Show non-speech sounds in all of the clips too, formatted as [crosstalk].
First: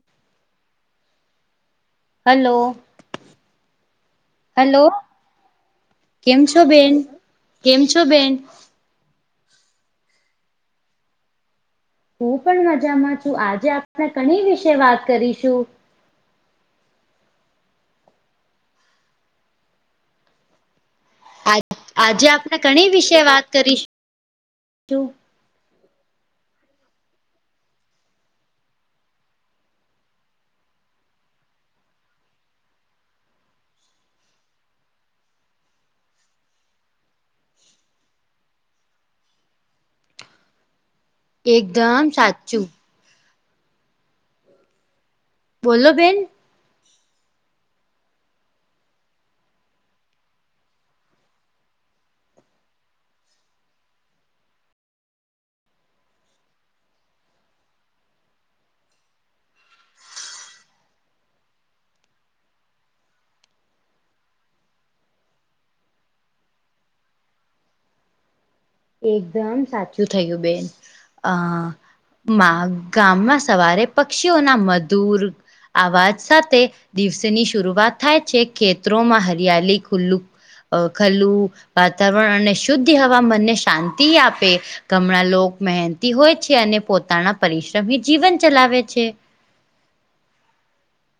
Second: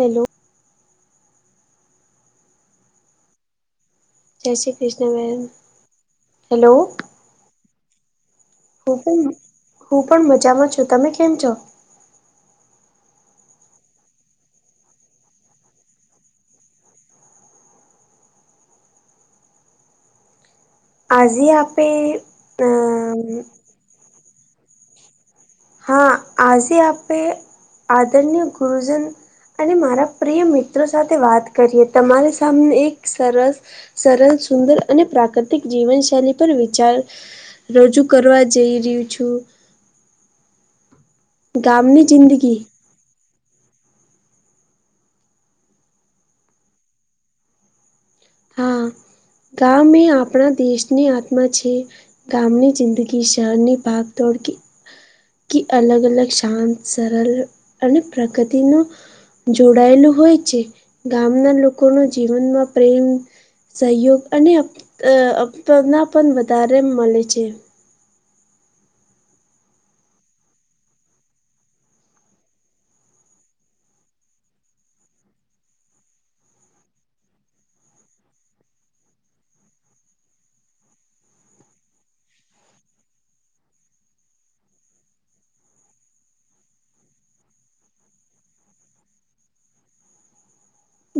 Hello hello જય Shri hello, Krishna બહેન કેમ છો હેલો બેન? કેમ છો બેન? હું પણ હું પણ મજામાં છું. તમે કેમ છો? હું પણ મજામાં છું આજે આપણે કણી વિશે વાત કરીશું. આજે આપે આપણે અ ઘણી વિશે કરીશું? હા આઝે આપે આદરણી્ય ગુરુજન અને મારા પ્રિય મિત્રો સાથે વાત કરીએ. તમારી સામને એક સરસ સરળ સુંદર અને પ્રાકૃતિક જીવનશૈલી પર વિચાર રજૂ કરવા જઈ રહ્યું છું. એકદમ ગામની જિંદગી સાચું બોલો બેન, હા ગામ એ આપણા દેશની આત્મા છે. ગામની જિંદગી શહેરની ભાગ દોડ કે અલગ અલગ શાંત, સરળ અને પ્રગતિનો જોડાયેલું હોય છે ગામના લોકોનું જીવનમાં પ્રેમ સહયોગ અને અપ અહ આપના પન વધારે મલે છે. એકદમ સાચું થયું બેન અહ. માં ગામમાં સવારે પક્ષીઓના મધુર આવાજ સાથે દિવસેની શરૂઆત થાય છે ખેતરોમાં હરિયાલી ખુલ્લું અહ ખલ્લું વાતાવરણ અને શુદ્ધ હવા મનને શાંતિ આપે ગમણાં લોકો મહેનતી હોય છે અને પોતાના પરિશ્રમથી જીવન ચલાવે છે.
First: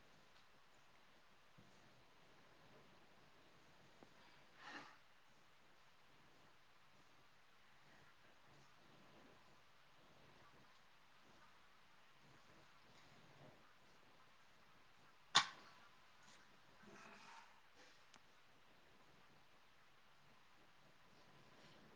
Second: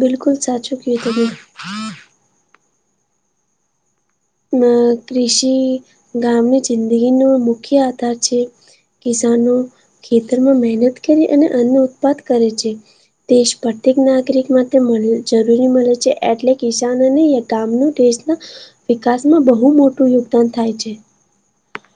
બિલકુલ સાચું કીધું બેન. અહ કૃષિ ગામની જિંદગીનો મુખ્ય આધાર છે. કિસાનો ખેતરમાં મહેનત કરી અને અન્ન ઉત્પાદ કરે છે. દેશ પ્રત્યેક નાગરિક માટે મળ જરૂરી મલે છે એટલે કિસાનને ગામનું દેશ તો વિકાસમાં બહુ મોટું યોગદાન થાય છે.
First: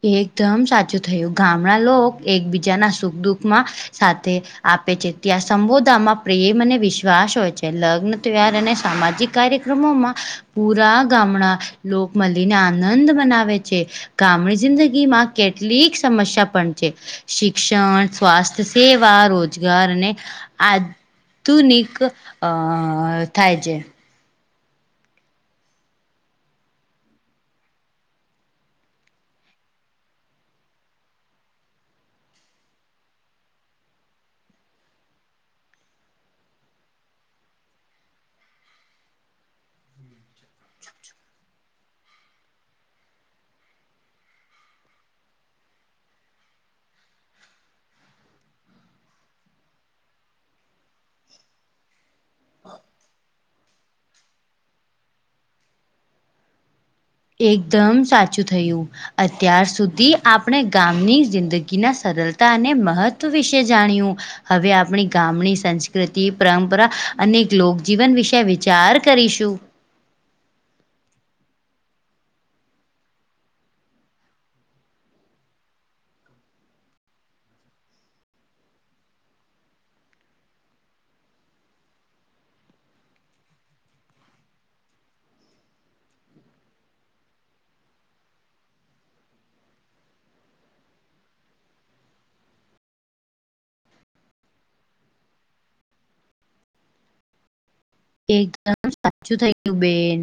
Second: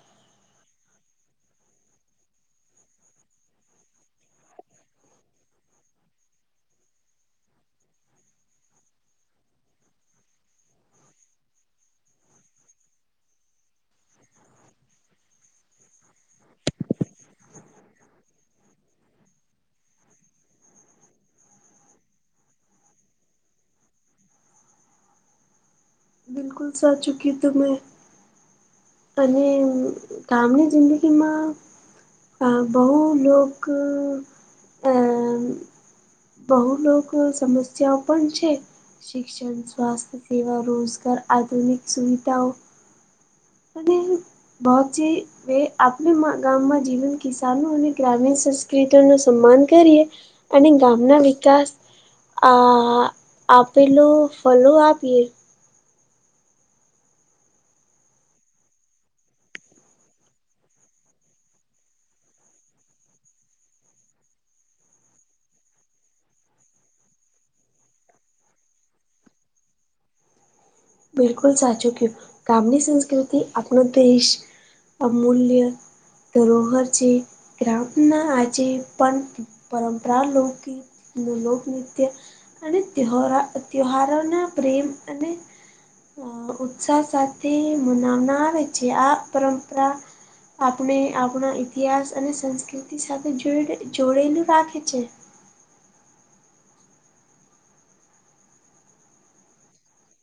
એકદમ સાચું થયું ગામડા લોકો એકબીજાના સુખ દુખ માં સાથે આપે છે ત્યાં સંબોધામાં પ્રેમ અને વિશ્વાસ હોય છે લગ્ન તે યાર એને સામાજિક કાર્યક્રમોમાં પૂરા ગામડા લોક મળલીને આનંદ મનાવે છે. ગામડી જિંદગીમાં કેટલીક સમસ્યા પણ છે શિક્ષણ સ્વાસ્થ્ય સેવા રોજગાર અને આ તુંનિક અહ થાય છે. બિલકુ સાચુ કીધું મેં અને ગામની જિંદગીમાં અહ બહુ લોક અમ્મ બહુ લોકો સમસ્યાઓ પણ છે શિક્ષણ સ્વાસ્થ્ય સેવા રોજગાર આધુનિક સુવિધાઓ અને બોહ જે તે આપને માં ગામમાં જીવન કિસાનો અને ગ્રામીણ સંસ્કૃતિઓ નો સન્માન કરીએ અને ગામના વિકાસ આ આપેલું ફલું આપીએ એકદમ સાચું થયું. અત્યાર સુધી આપણે ગામની જિંદગીના સરળતા અને મહત્વ વિશે જાણ્યું. હવે આપણી ગામની સંસ્કૃતિ પરંપરા અને એક લોકજીવન વિશે વિચાર કરીશું. બિલકુલ સાચું ક્યું ગામની સંસ્કૃતિ આપનો દેશ અમૂલ્ય ધરોહર છે ગ્રામના આજે પણ પરંપરા લૌકિક નું લોકનૃત્ય અને ત્યોહ-તહારોના પ્રેમ અને અહ ઉત્સાહ સાથે મનાવના આવે છે આ પરંપરા આપણે આપણા ઇતિહાસ સંસ્કૃતિ સાથે જોડે જોડેલું રાખે છે. એકદમ સાચું થઈ ગયું બેન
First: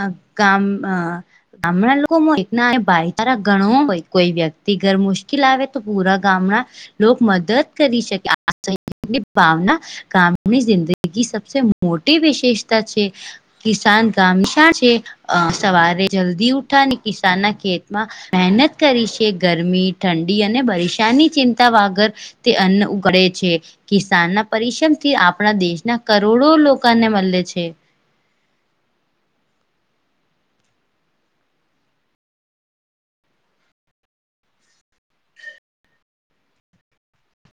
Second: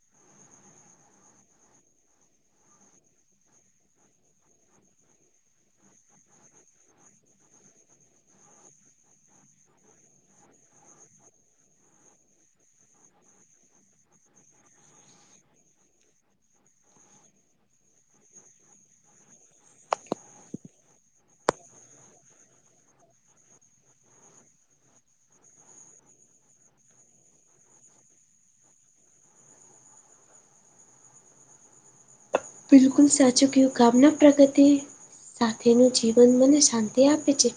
અહ કામ અહ ગામડા લોકો હોય ભાઈ ચારો ગણો હોય કોઈ વ્યક્તિ ઘર મુશ્કેલ આવે તો પુરા ગામડા લોક મેદદ કરી શકે આની ભાવના ગામની જિંદગી સપ છે મોટી વિશેષતા છે કિસાન ગામાશા છે અહ સવારે જલ્દી ઉઠા અને કિસાનના ખેતમાં મહેનત કરી છે ગરમી ઠંડી અને બરીસાની ચિંતા વાગર તે અન્ન ઉગડે છે કિસાન ના પરિશ્રમથી આપણા દેશના કરોડો લોકા ને મલે છે. બિલકુલ સાચુ કયું કામના પ્રગતિ સાથેનું જીવન મને શાંતિ આપે છે.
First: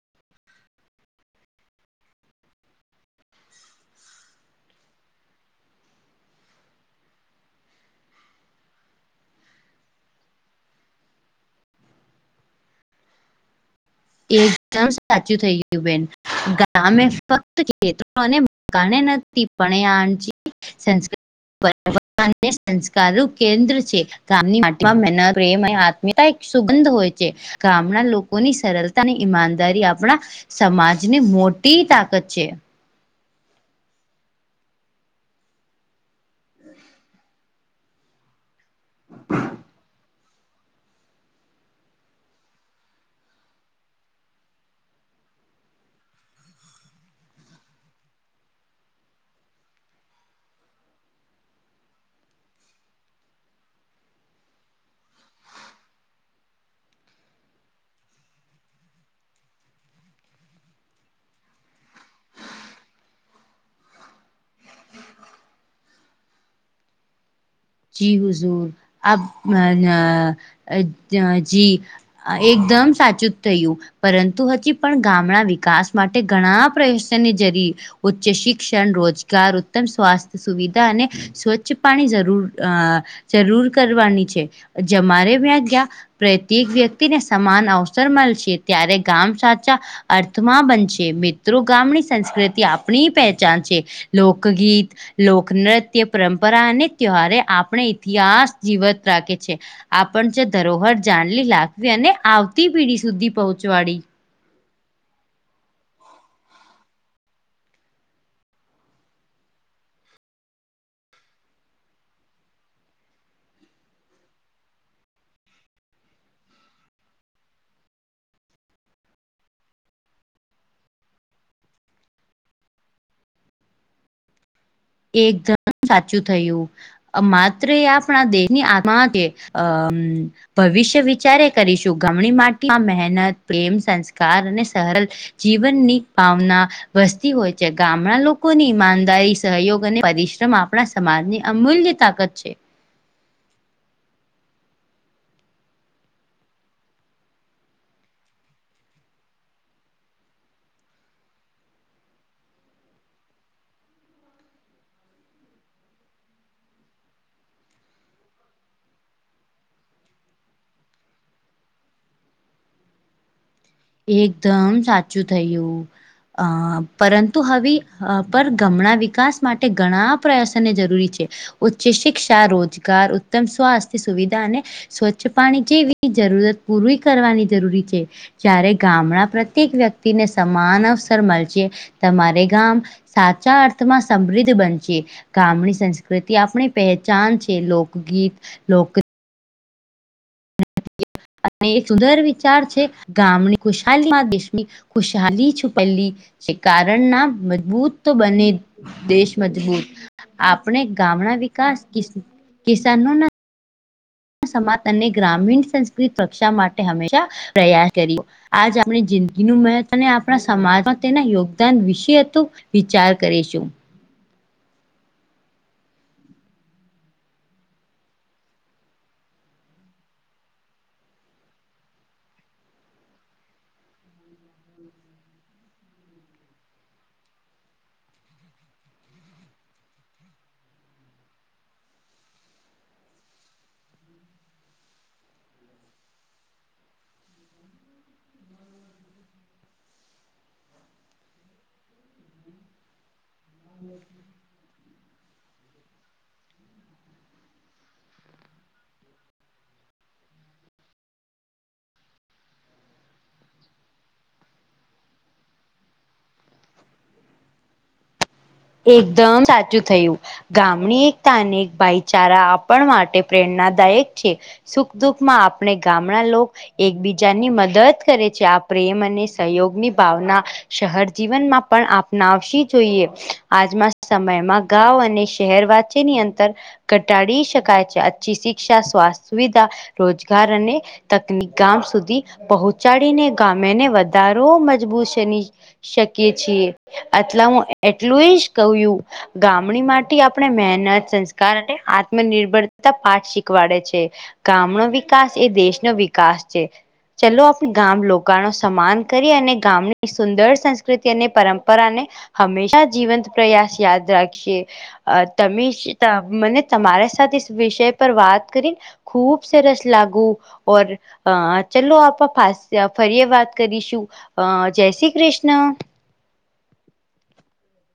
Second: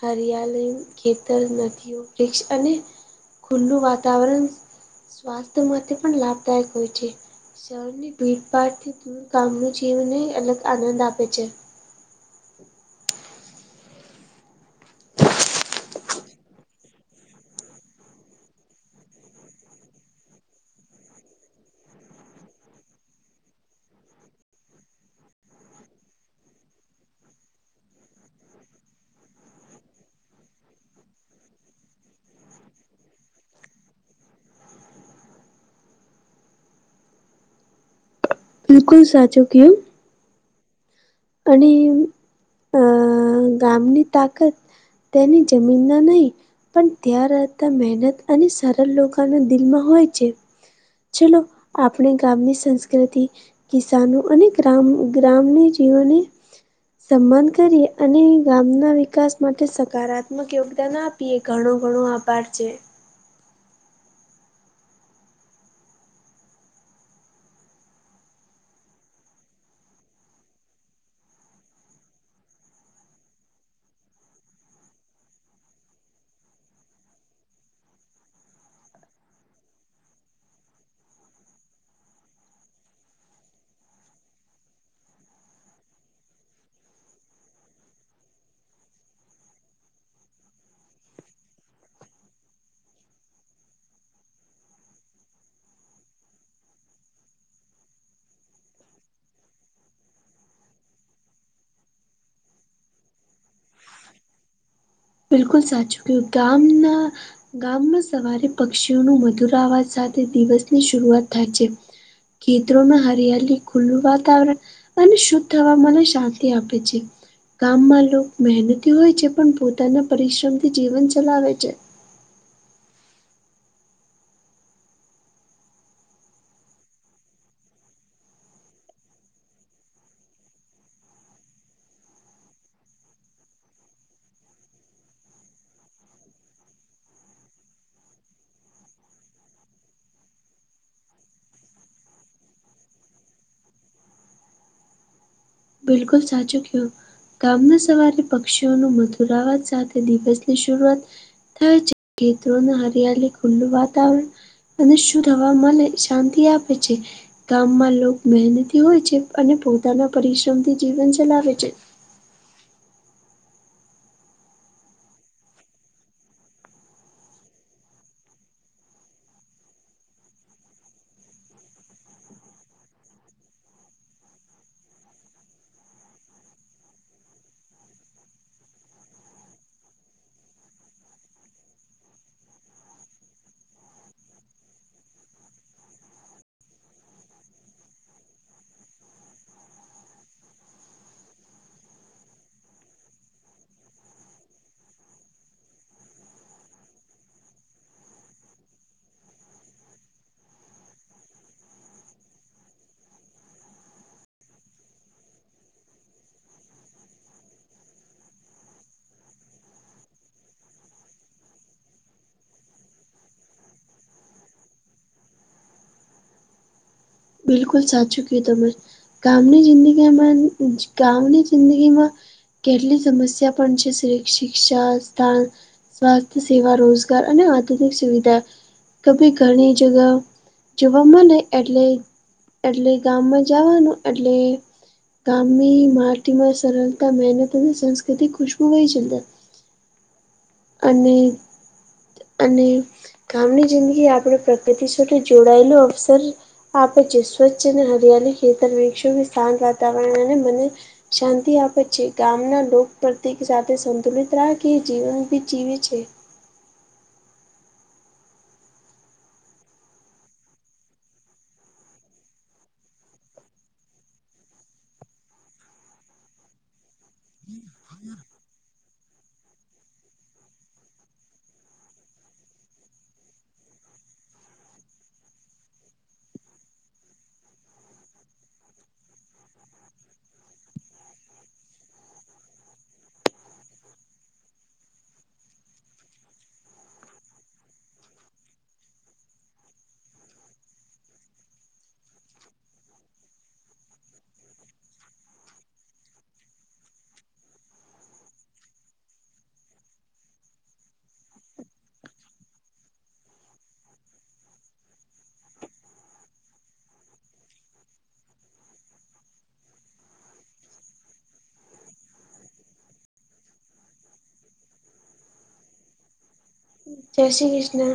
હરિયાલી, ખેતર, નદીઓ વૃક્ષ અને ખુલ્લું વાતાવરણ સ્વાસ્થ્ય માટે પણ લાભદાયક હોય છે શહેરની ભીડભાડથી દૂર. [unintelligible] અલગ આનંદ આપે છે. એકદમ સાચું થઈ ગયું બેન ગામે ફક્ત [unintelligible] [unintelligible] [unintelligible] સંસ્કારું કેન્દ્ર છે. ગામની [unintelligible] મહેનત પ્રેમ અને આત્મીતા એક સુગંધ હોય છે ગામના લોકોની સરળ ની ઈમાનદારી આપણા સમાજની મોટી તાકત છે. બિલકુલ સાચું કીયું. અને અ ગામની તાકત તેની જમીનના નહી. પણ ત્યાં રહેતા મહેનત અને સરળ લોકોના દિલમાં હોય છે. ચલો આપણે ગામની સંસ્કૃતિ કિસાનો અને ગ્રામ ગ્રામને જીવને સન્માન કરી અને ગામના વિકાસ માટે સકારાત્મક યોગદાન આપ- એ ઘણો ઘણો આભાર છે. જી હજૂર [unintelligible] અ એકદમ સાચું જ થયું. પરંતુ હજી પણ ગામના વિકાસ માટે ઘણા પ્રયસની જરી ઉચ્ચ શિક્ષણ રોજગાર ઉત્તમ સ્વાસ્થ્ય સુવિધા અને સ્વચ્છ પાણી જરૂર અ જરૂર કરવાની છે જમારે વ્યાં [unintelligible] પ્રત્યેક વ્યક્તિને સમાન અવસર મળશે ત્યારે ગામ સાચા અર્થમાં બનશે. મિત્રો ગામની સંસ્કૃતિ આપણી પહેચાન છે. લોકગીત લોકનૃત્ય પરંપરા અને [unintelligible] આપણે ઇતિહાસ જીવંત રાખે છે. આપણ જે ધરોહર જાણવી રાખવી અને આવતી પીઢી સુધી પહોંચવાડી. બિલકુલ સાચું કયું ગામના ગામમાં સવારે પક્ષીઓનું મધુર આવાજ સાથે દિવસની શરૂઆત થાય છે. ખેતરોમાં હરિયાલી ખુલ્લું વાતાવરણ અને શુદ્ધ હવા મને શાંતિ આપે છે. ગામમાં લોકો મહેનતી હોય છે પણ પોતાના પરિશ્રમથી જીવન ચલાવે છે. એકદમ સાચું થયું. અ માત્ર એ આપણા દેહની આત્મા કે અ મ ભવિષ્ય વિચારે કરીશું ગમણી માટીમાં મહેનત પ્રેમ સંસ્કાર અને સરલ જીવનની ભાવના વસતી હોય છે. ગામનાં લોકોની ઈમાનદારી સહયોગ અને પરિશ્રમ આપણા સમાજની અમૂલ્ય તાકત છે. બિલકુલ સાચું કહ્યું. ગામના સવારે પક્ષીઓનું મધુર અવાજ સાથે દિવસની શરૂઆત થાય છે. ખેતરનું હરિયાળલી ખુલ્લું વાતાવરણ અને શુદ્ધ હવામાં મને શાંતિ આપે છે. ગામમાં લોકો મહેનથી હોય છે અને પોતાના પરિશ્રમથી જીવન ચલાવે છે. એકદમ સાચું થયું. અ પરંતુ હવે પર ગમણાં વિકાસ માટે ઘણા પ્રયાસોની જરૂરી છે. ઉચ્ચ શિક્ષા, રોજગાર, ઉત્તમ સ્વાસ્થ્ય સુવિધા અને સ્વચ્છ પાણી જેવી જરૂરત પૂરી કરવાની જરૂરી છે. જ્યારે ગામના પ્રત્યેક વ્યક્તિને સમાન અવસર મળશે તમારે ગામ સાચા અર્થમાં સમૃદ્ધ બનશે. ગામની સંસ્કૃતિ આપણી પહેચાન છે લોકગીત લોક અને એક સુંદર વિચાર છે ગામની ખુશહાલીમાં દેશની ખુશહાલી છુપેલી જે કારણ ના મજબૂત તો બને દેશ મજબૂત આપણે ગાામના વિકાસ [unintelligible] સમાજ અને ગ્રામીણ સંસ્કૃત રક્ષા માટે હંમેશા પ્રયાસ કર્યો. આજ આપણી જિંદગીનું મહત્વ અને આપણા સમાજમાં તેના યોગદાન વિશે હતું. વિચાર કરીશું. બિલકુલ સાચું કીધું તમે. ગામની જિંદગીમાં ગામની જિંદગીમાં કેટલી સમસ્યા પણ છે શ શિક્ષા સ્થાન સ્વાસ્થ્ય સેવા રોજગાર અને આધુનિક સુવિધા ક ભી ઘણી જગા જોવામાં નહી એટલે એટલે ગામમાં જવાનું એટલે ગામની માટીમાં સરળતા મહેનત અને સંસ્કૃતિ ખુશ્બુ વહી જતા. અને અને ગામની જિંદગી આપણે પ્રકૃતિ સાથે જોડાયેલો અવસર આપે છે સ્વચ્છ અને હરિયાળી ખેતર શાંત વાતાવરણ અને મનને શાંતિ આપે છે ગામના લોક પ્રત્યેક સાથે સંતુલિત રાખી જીવન જીવે છે એકદમ સાચું થયું ગામની એકતા અને એક ભાઈચારા આપણ માટે પ્રેરણાદાયક છે. સુખ દુઃખ માં આપણે ગામના લોક એકબીજાની મદદ કરે છે આ પ્રેમ અને સહયોગની ભાવના. શહર જીવનમાં પણ અપનાવશી જોઈએ. આજમાં સમયમાં ગાંવ અને શહેર વચ્ચેની અંતર ઘટાડી શકાય છે અચ્છી શિક્ષા સ્વાસ્થ્ય સુવિધા રોજગાર અને તકની ગામ સુધી પહોંચાડીને ગામેને વધારો મજબૂતની શકીએ છીએ આટલા હું એટલું જ કહ્યું ગામ ની માટી આપણે મહેનત સંસ્કાર અને આત્મનિર્ભરતા પાઠ શીખવાડે છે. ગામનો વિકાસ એ દેશનો વિકાસ છે. ચલો આપ ગામ લોકો નો સન્માન કરી અને ગામની સુંદર સંસ્કૃતિ અને પરંપરાને હંમેશા જીવંત પ્રયાસ યાદ રાખીએ. અ તમે મને તમારા સાથે વિષય પર વાત કરીને ખૂબ સરસ લાગુ ઓર ચલો આપ પા ફરી વાત કરીશું. અ જય શ્રી કૃષ્ણ જય શ્રી કૃષ્ણ